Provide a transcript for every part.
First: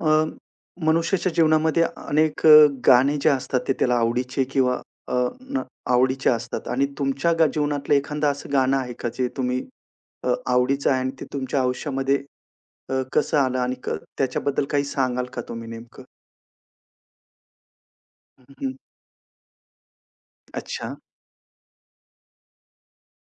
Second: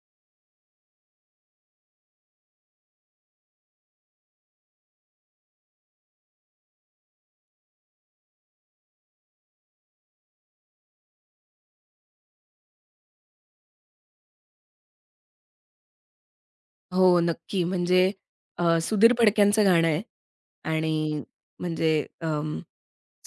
अ, मनुष्याच्या जीवनामध्ये अनेक गाणे जे असतात ते त्याला आवडीचे किंवा अ, न आवडीचे असतात आणि तुमच्या जीवनातलं एखादं असं गाणं आहे का जे तुम्ही आवडीचं आहे आणि ते तुमच्या आयुष्यामध्ये कसं आलं आणि त्याच्याबद्दल काही सांगाल का तुम्ही नेमकं? हो, नक्की. म्हणजे हं, सुधीर फडक्यांचं गाणं आहे. अच्छा. आणि म्हणजे अं,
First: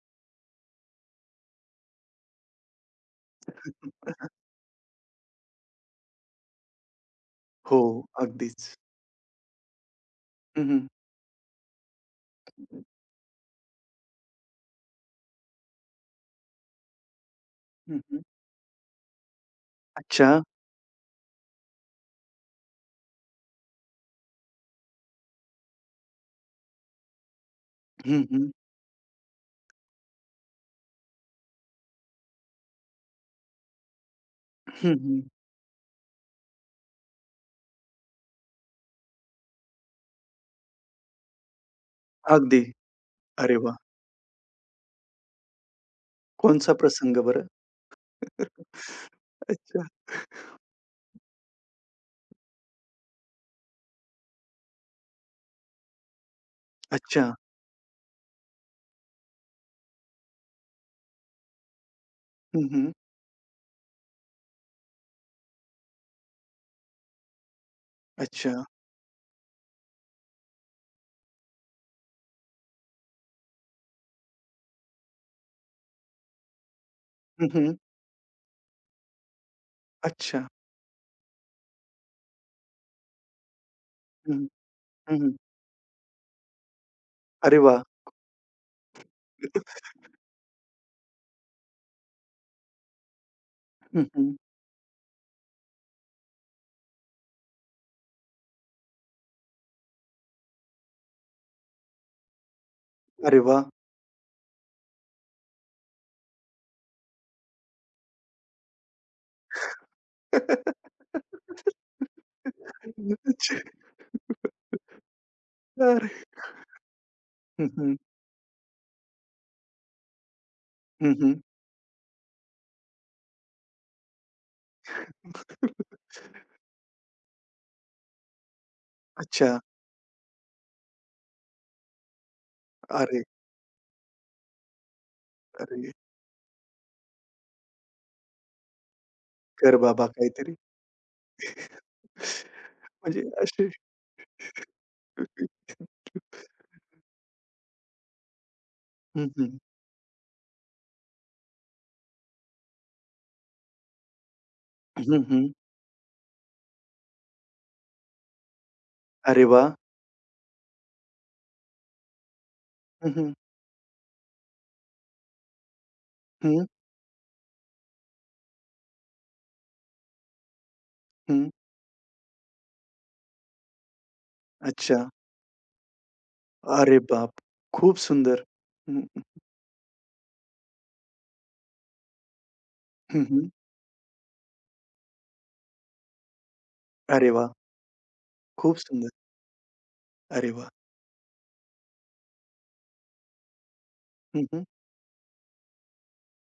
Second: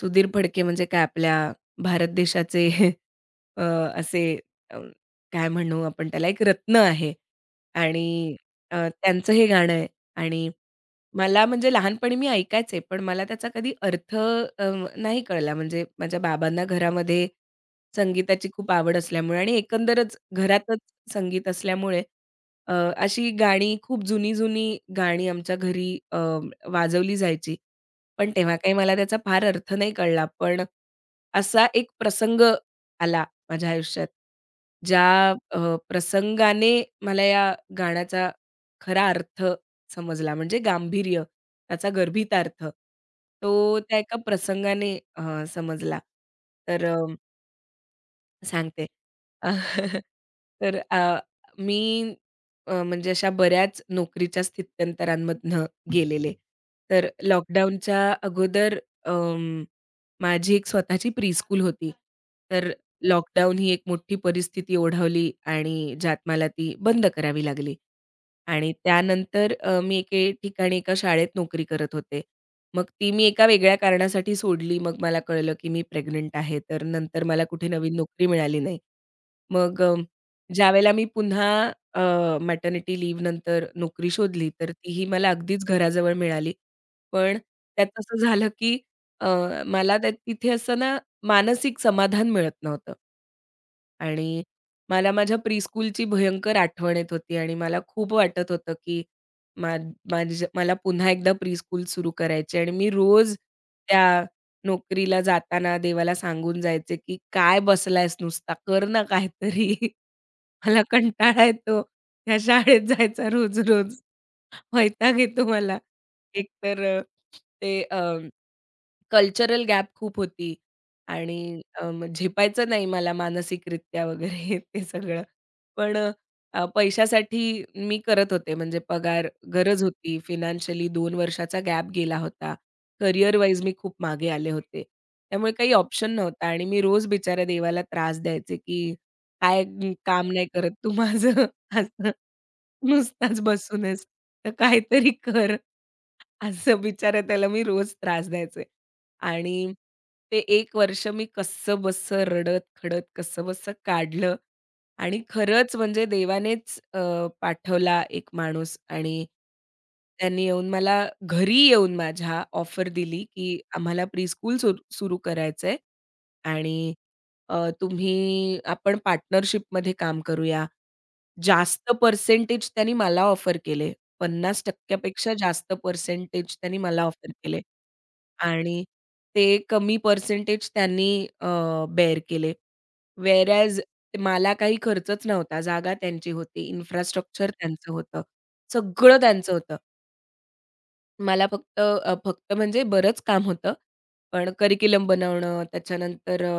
सुधीर फडके म्हणजे काय आपल्या भारत देशाचे अ, असे अ, काय म्हणू आपण त्याला, एक रत्न आहे. हो, आणि अगदीच. अ, त्यांचं हे गाणं आहे. आणि हं, हं. मला म्हणजे लहानपणी मी ऐकायचे, पण मला त्याचा कधी अर्थ नाही कळला. म्हणजे माझ्या बाबांना घरामध्ये संगीताची खूप आवड असल्यामुळे आणि एकंदरच अच्छा. घरातच संगीत असल्यामुळे अशी गाणी, खूप जुनी-जुनी गाणी आमच्या घरी वाजवली जायची. हं, पण हं. तेव्हा काही मला त्याचा फार अर्थ नाही कळला. पण असा एक प्रसंग आला माझ्या आयुष्यात, ज्या हं, प्रसंगाने मला या गाण्याचा खरा अर्थ समजला, म्हणजे गांभीर्य, त्याचा अगदी. गर्भितार्थ, अरे वाह! तो त्या एका प्रसंगाने समजला. कोणचा तर प्रसंग बरं? सांगते. अ, अच्छा. तर मी म्हणजे अशा बऱ्याच नोकरीच्या स्थित्यंतरांमधनं गेलेले. तर अच्छा. लॉकडाऊनच्या अगोदर अं, माझी एक स्वतःची प्रीस्कूल होती. तर हं, लॉकडाऊन ही एक मोठी परिस्थिती ओढावली आणि ज्यात मला ती बंद करावी लागली. अच्छा. आणि त्यानंतर मी एके ठिकाणी एका शाळेत नोकरी करत होते. मग ती मी एका वेगळ्या कारणासाठी सोडली. मग मला कळलं, की मी प्रेग्नंट आहे. तर नंतर मला कुठे नवीन नोकरी मिळाली नाही. मग अच्छा. ज्यावेळेला मी पुन्हा अ, मॅटर्निटी लीव्ह नंतर नोकरी हं, शोधली, तर तीही हं, मला हं. अगदीच घराजवळ मिळाली. पण अरे वाह! त्यात असं झालं, की अ, मला त्या तिथे असं ना मानसिक समाधान मिळत नव्हतं. हं, हं. आणि मला माझ्या प्रीस्कूलची भयंकर आठवण येत होती आणि मला खूप वाटत होतं, की मा माझ्या मला पुन्हा एकदा प्रीस्कूल सुरू करायची आणि मी रोज अरे वाह! त्या नोकरीला जाताना देवाला सांगून जायचे, की "काय बसलायस नुसता, कर ना काहीतरी. मला कंटाळा येतो ह्या शाळेत जायचा अच्छा. रोज-रोज. वैताग येतो मला." अरे. एक तर हं, ते हं. कल्चरल गॅप खूप होती हं, हं. आणि झेपायचं नाही मला मानसिकरित्या वगैरे ते सगळं. पण पैशासाठी मी करत होते, म्हणजे पगार अच्छा. गरज होती. फायनान्शियली 2 वर्षाचा गॅप गेला होता. अरे, करियर वाईज मी खूप मागे आले होते. त्यामुळे काही अरे, ऑप्शन नव्हता आणि मी रोज बिचाऱ्या देवाला त्रास द्यायचे, की "काय कर म, बाबा काम नाही काहीतरी. करत तू माझं असं. म्हणजे नुसताच असे बसून तर काहीतरी कर." असं बिचाऱ्या त्याला मी रोज त्रास द्यायचे. हं, हं. आणि ते एक वर्ष मी कसंबसं रडत-खडत कसंबसं काढलं आणि हं, हं. खरंच म्हणजे देवानेच पाठवला एक माणूस आणि अरे वाह! त्यांनी येऊन मला घरी येऊन माझ्या ऑफर हं, दिली, हं. की आम्हाला प्री स्कूल सुरू करायचंय. हं, आणि तुम्ही आपण पार्टनरशिपमध्ये काम करूया. हं. जास्त पर्सेंटेज त्यांनी मला ऑफर केले. 50% अच्छा. पेक्षा जास्त पर्सेंटेज त्यांनी अरे मला ऑफर बाप! केले. खूप सुंदर. आणि हं, ते कमी पर्सेंटेज त्यांनी अ, बेअर केले. हं, हं. व्हेअर ॲज मला काही खर्चच नव्हता. जागा त्यांची होती, अरे इन्फ्रास्ट्रक्चर वाह! त्यांचं होतं. खूप सुंदर. सगळं त्यांचं होतं. अरे वाह! मला फक्त फक्त म्हणजे बरंच काम होतं. हं, पण हं. करिक्युलम बनवणं, त्याच्यानंतर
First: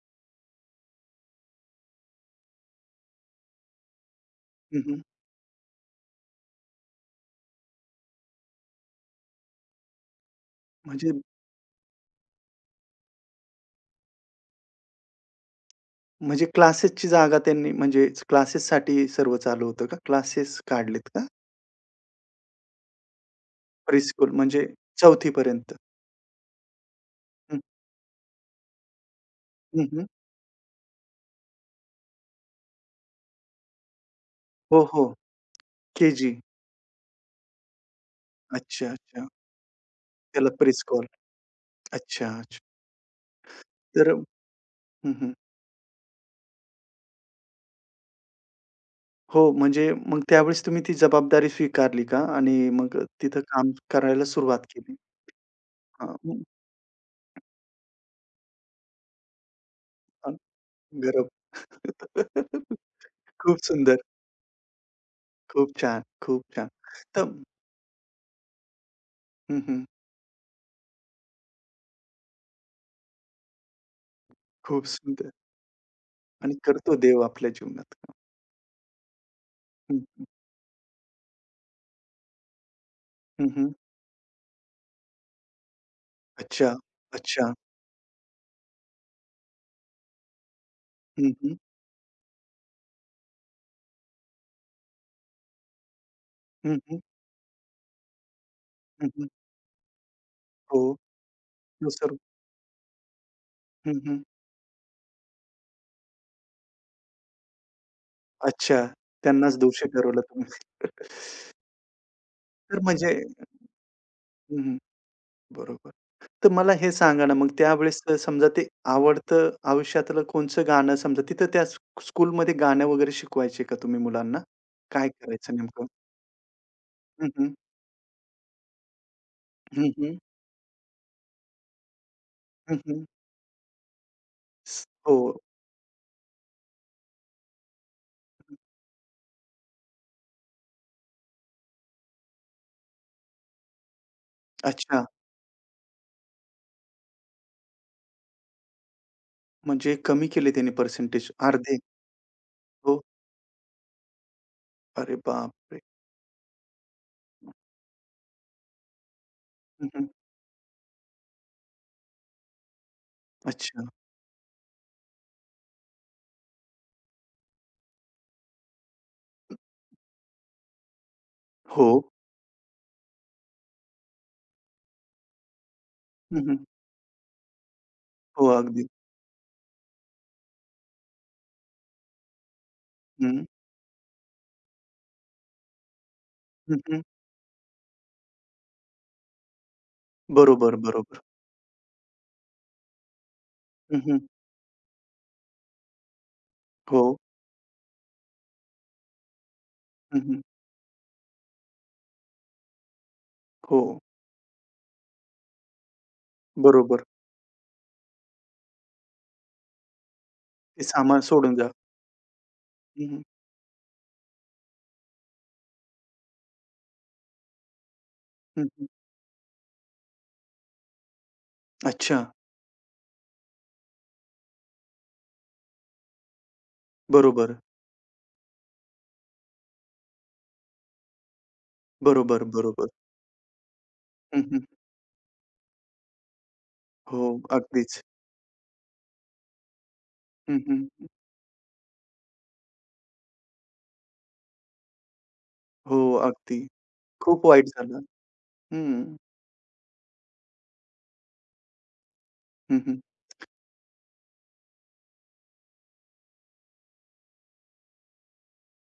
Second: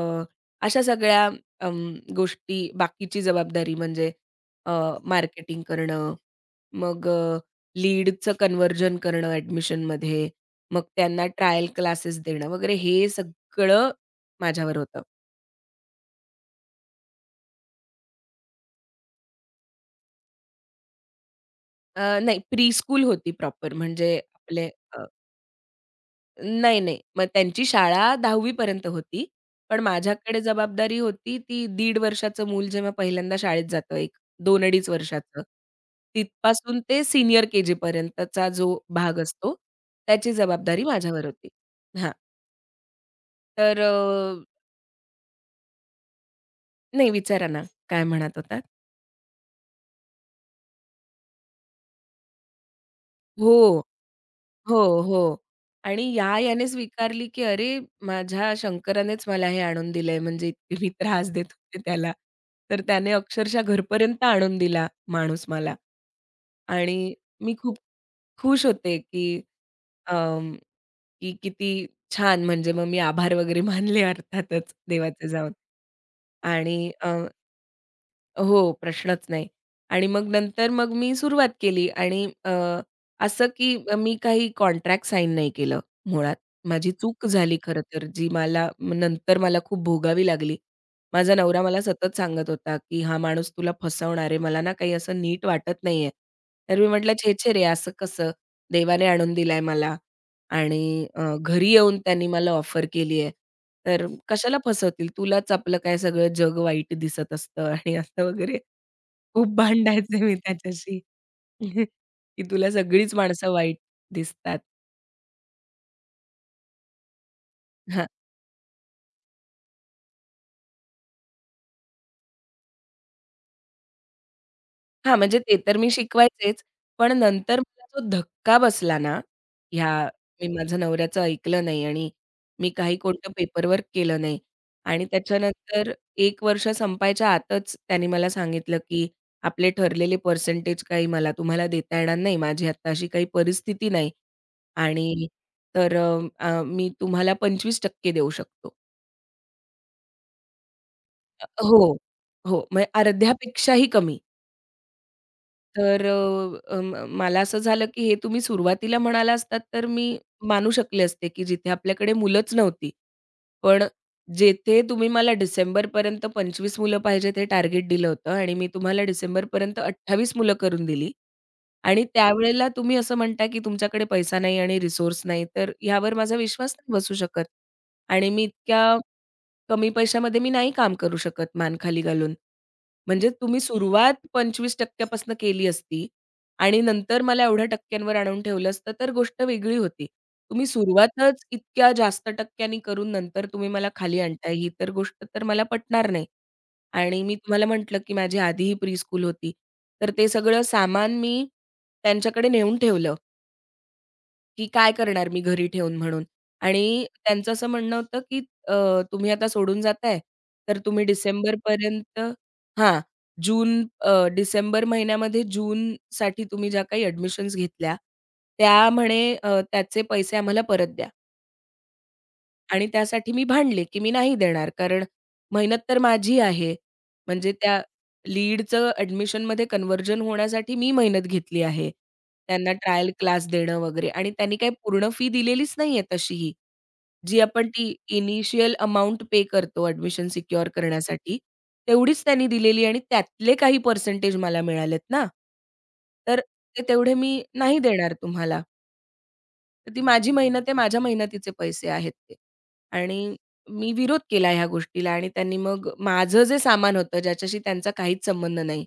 अशा सगळ्या गोष्टी, बाकीची जबाबदारी म्हणजे हं, हं. मार्केटिंग करणं, मग लीडचं कन्व्हर्जन करणं ॲडमिशनमध्ये, मग म्हणजे त्यांना ट्रायल क्लासेस देणं वगैरे, हे सगळं माझ्यावर होतं. म्हणजे क्लासेसची जागा त्यांनी म्हणजे क्लासेससाठी सर्व चालू होतं का? क्लासेस काढलेत का? नाही, प्रीस्कूल होती प्रॉपर म्हणजे प्रीस्कूल म्हणजे आपले. 4थी पर्यंत? नाही, नाही. मग हं, त्यांची शाळा 10वी पर्यंत होती. पण हं, हं. माझ्याकडे जबाबदारी होती ती दीड वर्षाचं मूल जेव्हा पहिल्यांदा शाळेत जातं, एक 2 हो, अडीच हो. वर्षाचं. के-जी. तिथपासून ते सीनियर के-जी पर्यंतचा जो अच्छा, भाग अच्छा. असतो, त्याची त्याला जबाबदारी प्रीस्कूल. माझ्यावर होती. हां, अच्छा, अच्छा. तर तर हं, हं. नाही, विचारा ना, काय म्हणत होतात? हो, म्हणजे मग त्यावेळेस तुम्ही ती जबाबदारी स्वीकारली का? आणि मग तिथं काम हो. करायला सुरुवात हो, केली? हो. आणि हां, या हं. याने स्वीकारली, की अरे, माझ्या शंकरानेच मला हे आणून दिलंय. हां. म्हणजे इतके मी गरम. त्रास देत होते त्याला. तर त्याने खूप अक्षरशः सुंदर. घरपर्यंत आणून दिला माणूस खूप मला. छान, खूप छान. आणि तर मी खूप खुश होते, की हं, हं. अं, की किती छान, म्हणजे मग मी आभार वगैरे मानले अर्थातच खूप देवाचे सुंदर जाऊन. आणि आणि करतो देव आपल्या जीवनात. हो, प्रश्नच नाही. हं, आणि हं. मग नंतर मग मी सुरुवात केली आणि हं, असं हं. की मी काही कॉन्ट्रॅक्ट साइन नाही केलं मुळात. अच्छा, माझी चूक अच्छा. झाली खरं तर, जी मला नंतर मला खूप भोगावी लागली. हं, माझा हं. नवरा मला सतत सांगत होता, की "हा माणूस तुला फसवणार आहे. मला ना काही असं नीट वाटत नाहीये." हं, तर मी हं. म्हटलं, "छे, छे रे! असं कसं? देवाने हं, हं. आणून दिलाय मला. हो. आणि घरी हो, येऊन सर. त्यांनी मला ऑफर केली आहे. हं, तर हं. कशाला फसवतील? तुलाच आपलं काय सगळं जग वाईट दिसत असतं आणि असं वगैरे." अच्छा. खूप त्यांनाच दोषी ठरवलं भांडायचे मी तुम्ही. त्याच्याशी, की तुला तर म्हणजे सगळीच माणसं वाईट दिसतात. हं, हं. बरोबर. तर मला हे सांगा ना, मग त्यावेळेस समजा ते आवडतं आयुष्यातलं कोणचं गाणं समजा तिथं त्या स्कूलमध्ये गाणं वगैरे शिकवायचे का तुम्ही मुलांना? काय हां, म्हणजे करायचं ते तर नेमकं? मी शिकवायचेच. पण हं, हं. नंतर मला जो धक्का बसला ना, हं, ह्या हं. मी माझ्या नवऱ्याचं ऐकलं नाही आणि मी हं, काही हं. कोणतं पेपरवर्क केलं नाही स आणि हो. त्याच्यानंतर एक वर्ष संपायच्या आतच त्याने मला सांगितलं, की "आपले ठरलेले पर्सेंटेज काही मला तुम्हाला देता येणार नाही. माझी आता अशी काही परिस्थिती नाही अच्छा. आणि तर अ, अ, मी तुम्हाला 25% देऊ शकतो." म्हणजे कमी केले त्यांनी पर्सेंटेज अर्धे? हो, हो. म्हणजे हो. अर्ध्यापेक्षाही कमी. अरे बापरे! तर अ, अ, मला असं झालं, की हे तुम्ही सुरुवातीला म्हणाला असतात, तर हं, हं. मी मानू शकले असते, की जिथे आपल्याकडे मुलंच नव्हती. पण अच्छा. जेथे तुम्ही मला डिसेंबरपर्यंत 25 मुलं पाहिजेत हे टार्गेट दिलं होतं आणि मी तुम्हाला डिसेंबरपर्यंत 28 मुलं करून दिली हो. आणि त्यावेळेला तुम्ही असं म्हणता, की तुमच्याकडे पैसा नाही आणि रिसोर्स नाही, तर ह्यावर माझा हं, हं. विश्वास नाही बसू शकत. आणि मी हो, अगदी. इतक्या कमी पैशामध्ये मी नाही काम करू शकत मान खाली घालून. म्हणजे हं, तुम्ही सुरुवात 25% पासनं केली असती हं, आणि हं. नंतर मला एवढ्या टक्क्यांवर आणून ठेवलं असतं, तर गोष्ट वेगळी होती. तुम्ही बरोबर, बरोबर. सुरुवातच इतक्या जास्त टक्क्यांनी करून नंतर तुम्ही मला हं, हं. खाली आणताय, ही तर गोष्ट तर मला पटणार नाही. हो. आणि मी तुम्हाला म्हटलं, की माझी आधीही प्रीस्कूल होती. तर हं, ते हं. सगळं सामान मी त्यांच्याकडे नेऊन ठेवलं. हो, की काय करणार मी घरी ठेवून, म्हणून. बरोबर. आणि त्यांचं असं म्हणणं होतं, की अ, तुम्ही आता सोडून जाताय, तर ते तुम्ही सामान सोडून जा. डिसेंबरपर्यंत हां, हं, हं. डिसेंबर महिन्यामध्ये जूनसाठी तुम्ही ज्या काही ॲडमिशन्स घेतल्या, हं, हं. त्या म्हणे त्याचे पैसे आम्हाला परत द्या. अच्छा. आणि त्यासाठी मी भांडले, की मी नाही देणार, कारण मेहनत तर माझी आहे. म्हणजे बरोबर, त्या लीडचं ॲडमिशनमध्ये कन्व्हर्जन होण्यासाठी मी मेहनत घेतली आहे. बरोबर, त्यांना बरोबर. ट्रायल क्लास देणं वगैरे आणि हं, त्यांनी हं. काही पूर्ण फी दिलेलीच नाहीये तशीही. हो, जी आपण ती अगदीच. इनिशियल अमाउंट पे करतो ॲडमिशन हं, सिक्युअर हं. करण्यासाठी, तेवढीच त्यांनी दिलेली आणि त्यातले काही पर्सेंटेज मला मिळालेत ना. हो, तर अगदी. ते तेवढे मी खूप वाईट नाही झालं. देणार तुम्हाला. हं. तर ती माझी मेहनत आहे, माझ्या मेहनतीचे पैसे आहेत ते. हं, हं. आणि मी विरोध केला ह्या गोष्टीला आणि त्यांनी मग माझं जे सामान होतं, ज्याच्याशी त्यांचा काहीच संबंध नाही.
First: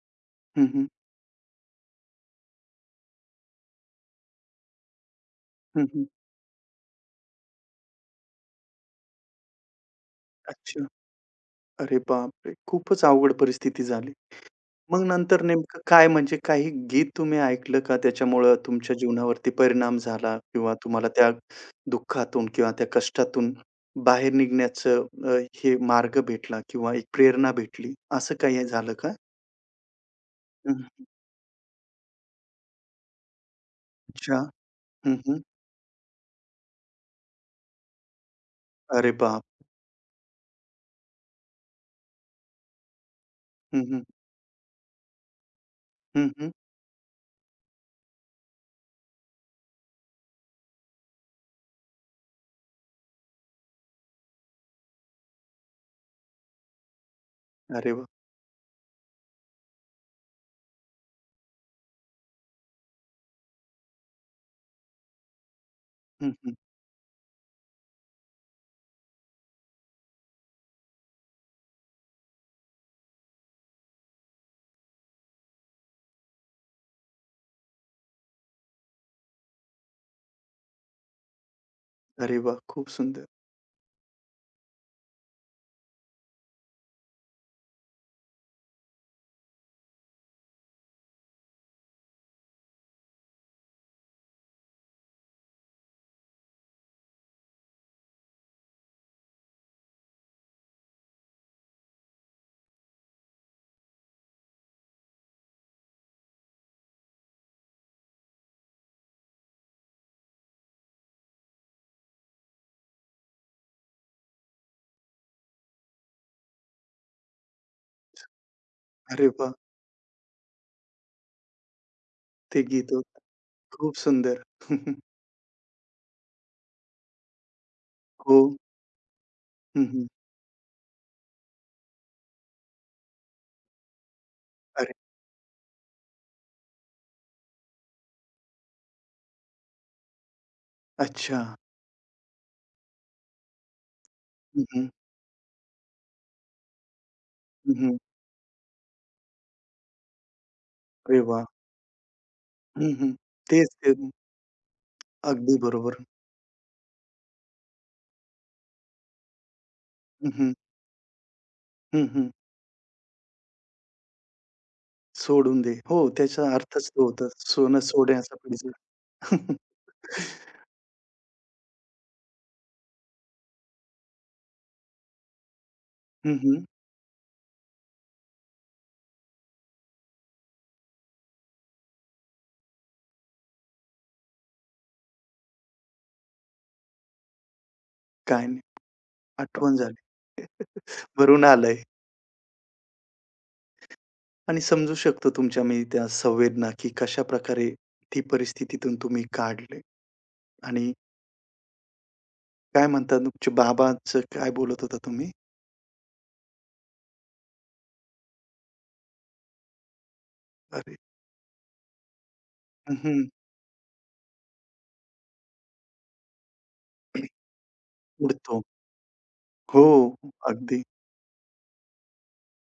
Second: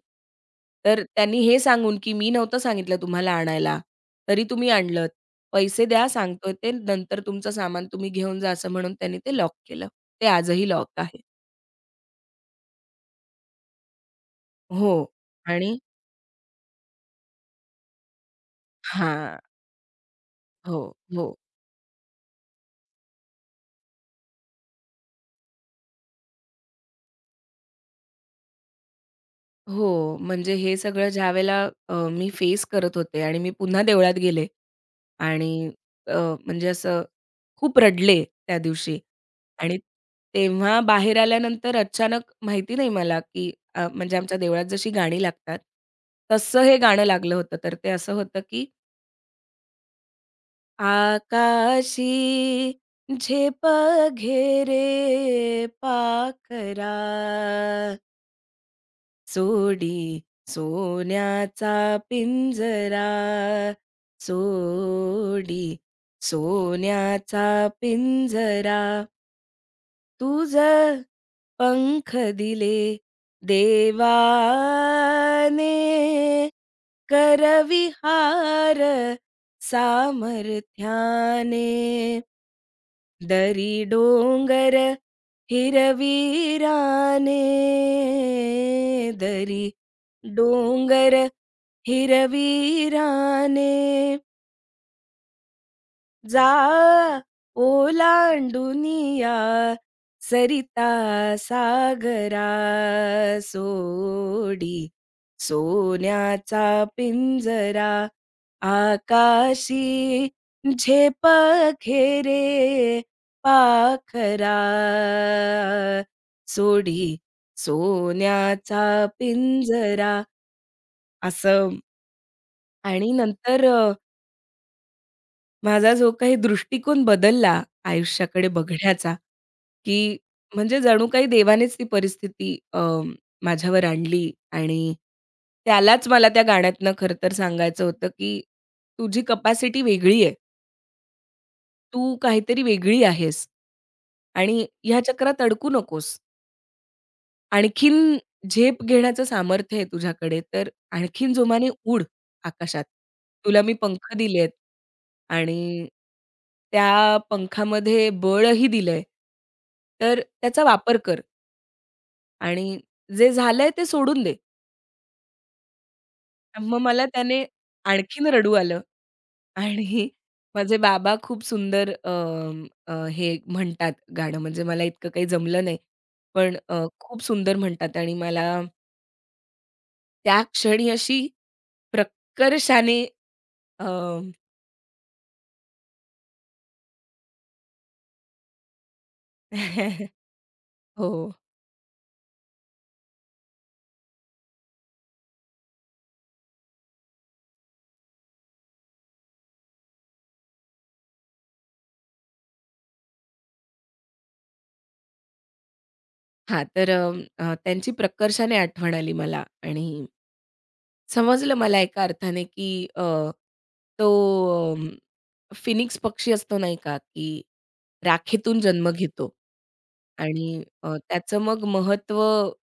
हं, हं. तर त्यांनी हे सांगून, की "मी नव्हतं सांगितलं तुम्हाला आणायला, तरी तुम्ही आणलत. पैसे हं, हं. द्या, सांगतोय ते. नंतर तुमचं सामान तुम्ही घेऊन जा," असं म्हणून त्यांनी ते लॉक केलं. ते आजही अच्छा. लॉक आहे. अरे बापरे! खूपच अवघड परिस्थिती झाली. हो. मग नंतर आणि नेमकं काय म्हणजे काही गीत तुम्ही ऐकलं का त्याच्यामुळं तुमच्या हां. जीवनावरती परिणाम झाला किंवा हो, तुम्हाला त्या हो, दुःखातून किंवा त्या कष्टातून बाहेर निघण्याचं हे मार्ग भेटला किंवा एक प्रेरणा भेटली, असं काही झालं का? हो. म्हणजे हे हं, सगळं ज्यावेळेला मी फेस करत होते आणि मी पुन्हा देवळात अच्छा. गेले. हं, हं. आणि अ, म्हणजे असं खूप रडले त्या दिवशी अरे बाप! आणि तेव्हा बाहेर आल्यानंतर अचानक माहिती नाही मला, की हं, हं. म्हणजे आमच्या देवळात जशी गाणी लागतात, हं, हं. तसं हे गाणं लागलं होतं. तर ते असं होतं, की आकाशी झेप घेरे पाखरा, अरे वाह! सोडी सोन्याचा पिंजरा, सोडी हं, हं. सोन्याचा पिंजरा. तुझ पंख दिले देवाने, करविहार सामर्थ्याने. अरे वाह! खूप सुंदर. दरी डोंगर हिरवीराने, दरी डोंगर हिरवीराने, जा ओलांडून सरिता सागरा, सोडी सोन्याचा पिंजरा, आकाशी झेप खेरे पाखरा, सोडी सोन्याचा अरे वाह! पिंजरा. असं. ते गीत आणि होतं. नंतर खूप सुंदर. हं, हं. माझा जो काही दृष्टिकोन बदलला हो. आयुष्याकडे बघण्याचा, हं, हं. की म्हणजे जणू काही देवानेच ती परिस्थिती माझ्यावर आणली अरे आणि त्यालाच मला त्या गाण्यातनं खरं तर सांगायचं होतं, की तुझी कपॅसिटी वेगळी आहे. अच्छा. तू काहीतरी वेगळी आहेस हं, आणि हं. ह्या चक्रात अडकू नकोस. हं, हं. आणखीन झेप घेण्याचं सामर्थ्य आहे तुझ्याकडे, तर अरे आणखीन वाह! जोमाने उड आकाशात. हं, हं. तुला तेच मी ते पंख दिलेत अगदी आणि बरोबर. त्या पंखामध्ये बळही दिलंय. तर हं, हं. त्याचा वापर कर हं, हं. आणि जे झालंय ते सोडून दे. सोडून दे. हो, त्याचा मग अर्थच तो मला होता. त्याने सोनं आणखीन सोन्याचा रडू आलं पिंजरा. आणि माझे बाबा खूप सुंदर हे म्हणतात गाणं, म्हणजे मला इतकं काही जमलं नाही. हं, पण हं. खूप सुंदर म्हणतात आणि मला त्या क्षणी अशी प्रकर्षाने अ, काय नाही. आठवण झाली. हो. भरून आलंय आणि समजू शकतो तुमच्या मी त्या संवेदना, की कशाप्रकारे ती परिस्थितीतून तुम्ही काढले आणि काय म्हणतात तुमचे बाबांचं काय बोलत होता तुम्ही? हां, तर त्यांची प्रकर्षाने आठवण आली मला आणि अरे समजलं मला एका अर्थाने, की हं, हं. तो फिनिक्स पक्षी असतो नाही का, की राखेतून उडतो. जन्म घेतो हो. आणि अगदी. त्याचं मग महत्व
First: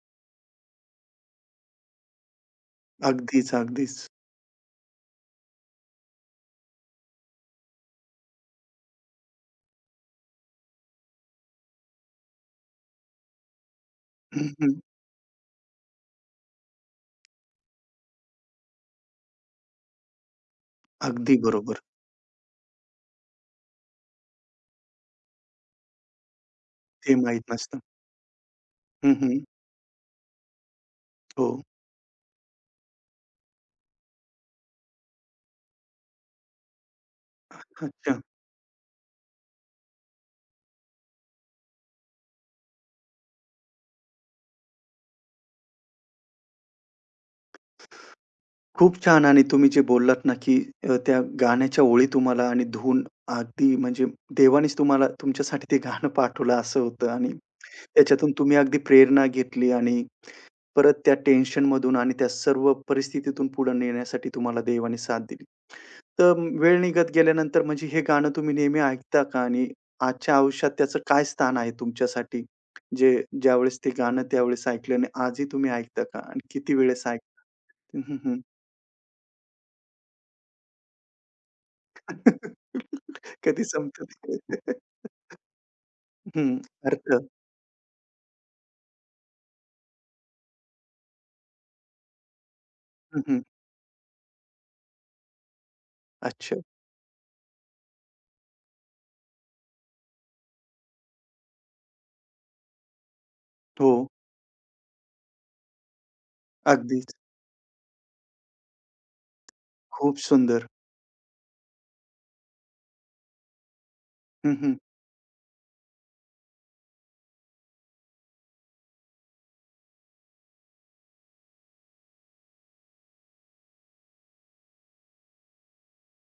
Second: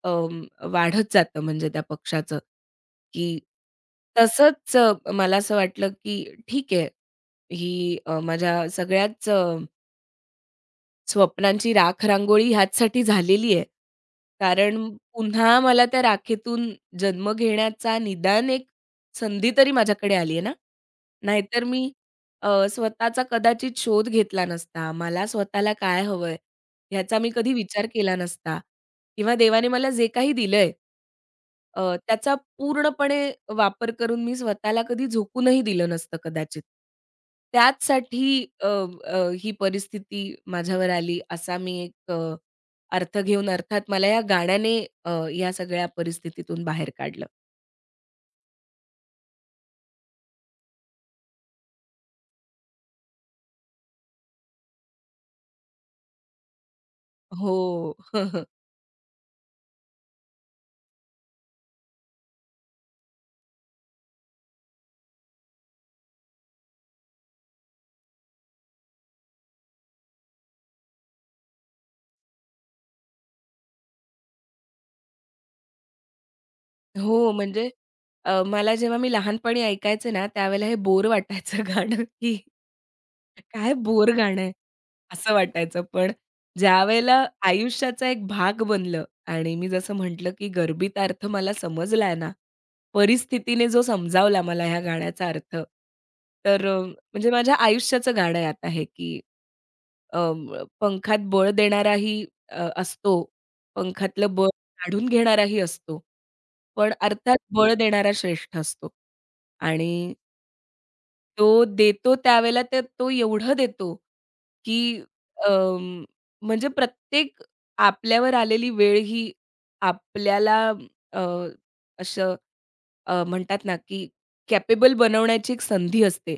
अं, वाढत जातं, म्हणजे त्या पक्षाचं, की अगदीच, अगदीच. तसंच मला असं वाटलं, की ठीक आहे, ही माझ्या सगळ्याच स्वप्नांची राख-रांगोळी ह्याचसाठी झालेली आहे. हं, हं. कारण पुन्हा मला त्या राखेतून जन्म घेण्याचा निदान एक संधी तरी माझ्याकडे आली आहे ना. अगदी नाहीतर बरोबर. मी स्वतःचा कदाचित शोध घेतला नसता. मला स्वतःला काय हवंय? ते ह्याचा मी माहीत कधी नसतं. विचार केला नसता. हं, किंवा हं. देवाने मला जे काही दिलंय, हो. त्याचा पूर्णपणे वापर करून मी स्वतःला कधी झोकूनही दिलं नसतं कदाचित. अच्छा. त्याचसाठी अ, अ, ही परिस्थिती माझ्यावर आली, असा मी एक अर्थ घेऊन, अर्थात मला या गाण्याने या सगळ्या परिस्थितीतून बाहेर काढलं. खूप छान आणि तुम्ही जे बोललात ना, की त्या गाण्याच्या ओळी तुम्हाला आणि धून अगदी म्हणजे देवानेच तुम्हाला तुमच्यासाठी ते गाणं पाठवलं असं होतं आणि हो. त्याच्यातून तुम्ही अगदी प्रेरणा घेतली आणि परत त्या टेन्शनमधून आणि त्या सर्व परिस्थितीतून पुढे नेण्यासाठी तुम्हाला देवाने साथ दिली. तर वेळ निघत गेल्यानंतर म्हणजे हे गाणं तुम्ही नेहमी ऐकता का? आणि आजच्या आयुष्यात त्याचं काय स्थान आहे तुमच्यासाठी? जे ज्यावेळेस ते गाणं त्यावेळेस ऐकलं आणि आजही तुम्ही ऐकता का? आणि किती वेळेस ऐकता? हो, म्हणजे मला जेव्हा मी लहानपणी ऐकायचे ना, त्यावेळेला हे बोर वाटायचं गाणं, की कधी काय संपतं बोर गाणं, ते. असं वाटायचं. पण हं, अर्थ. ज्यावेळेला आयुष्याचा एक भाग बनलं आणि मी जसं म्हटलं, की गर्भित अर्थ मला समजलाय ना, हं, हं. परिस्थितीने जो समजावला मला ह्या गाण्याचा अर्थ, अच्छा. तर म्हणजे माझ्या आयुष्याचं गाणं आहे आता हे, की अ, पंखात बळ देणाराही असतो, हो, पंखातलं बळ काढून घेणाराही असतो, पण अगदीच. अर्थात बळ देणारा श्रेष्ठ असतो. आणि खूप सुंदर. तो देतो त्यावेळेला ते तो एवढं देतो, हं, हं. की अं, म्हणजे प्रत्येक आपल्यावर आलेली वेळ ही आपल्याला अ, असं म्हणतात ना, की कॅपेबल बनवण्याची एक संधी असते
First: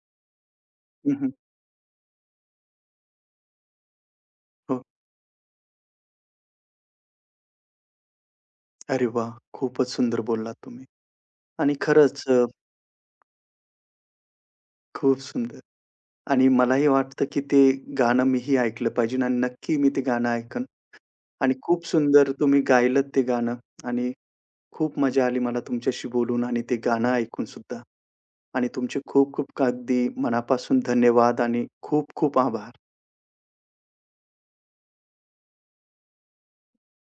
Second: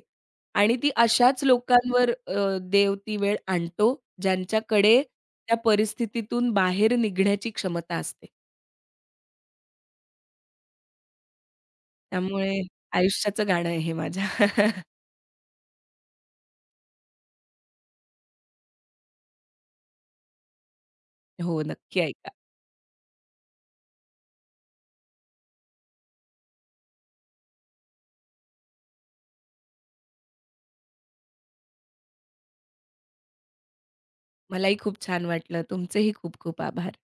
आणि ती हं, हं. अशाच लोकांवर देव ती वेळ आणतो, हो. ज्यांच्याकडे त्या परिस्थितीतून बाहेर निघण्याची क्षमता असते. अरे वाह! खूपच सुंदर बोललात तुम्ही आणि खरंच त्यामुळे आयुष्याचं गाणं आहे हे माझ्या. खूप सुंदर आणि मलाही वाटतं, की ते गाणं मीही ऐकलं पाहिजे आणि नक्की मी ते गाणं ऐकेन आणि हो, खूप नक्की सुंदर ऐका. तुम्ही गायलत ते गाणं आणि खूप मजा आली मला तुमच्याशी बोलून आणि ते गाणं ऐकून सुद्धा आणि तुमचे खूप-खूप अगदी मनापासून धन्यवाद आणि खूप-खूप आभार. मलाही खूप छान वाटलं. तुमचेही खूप खूप आभार.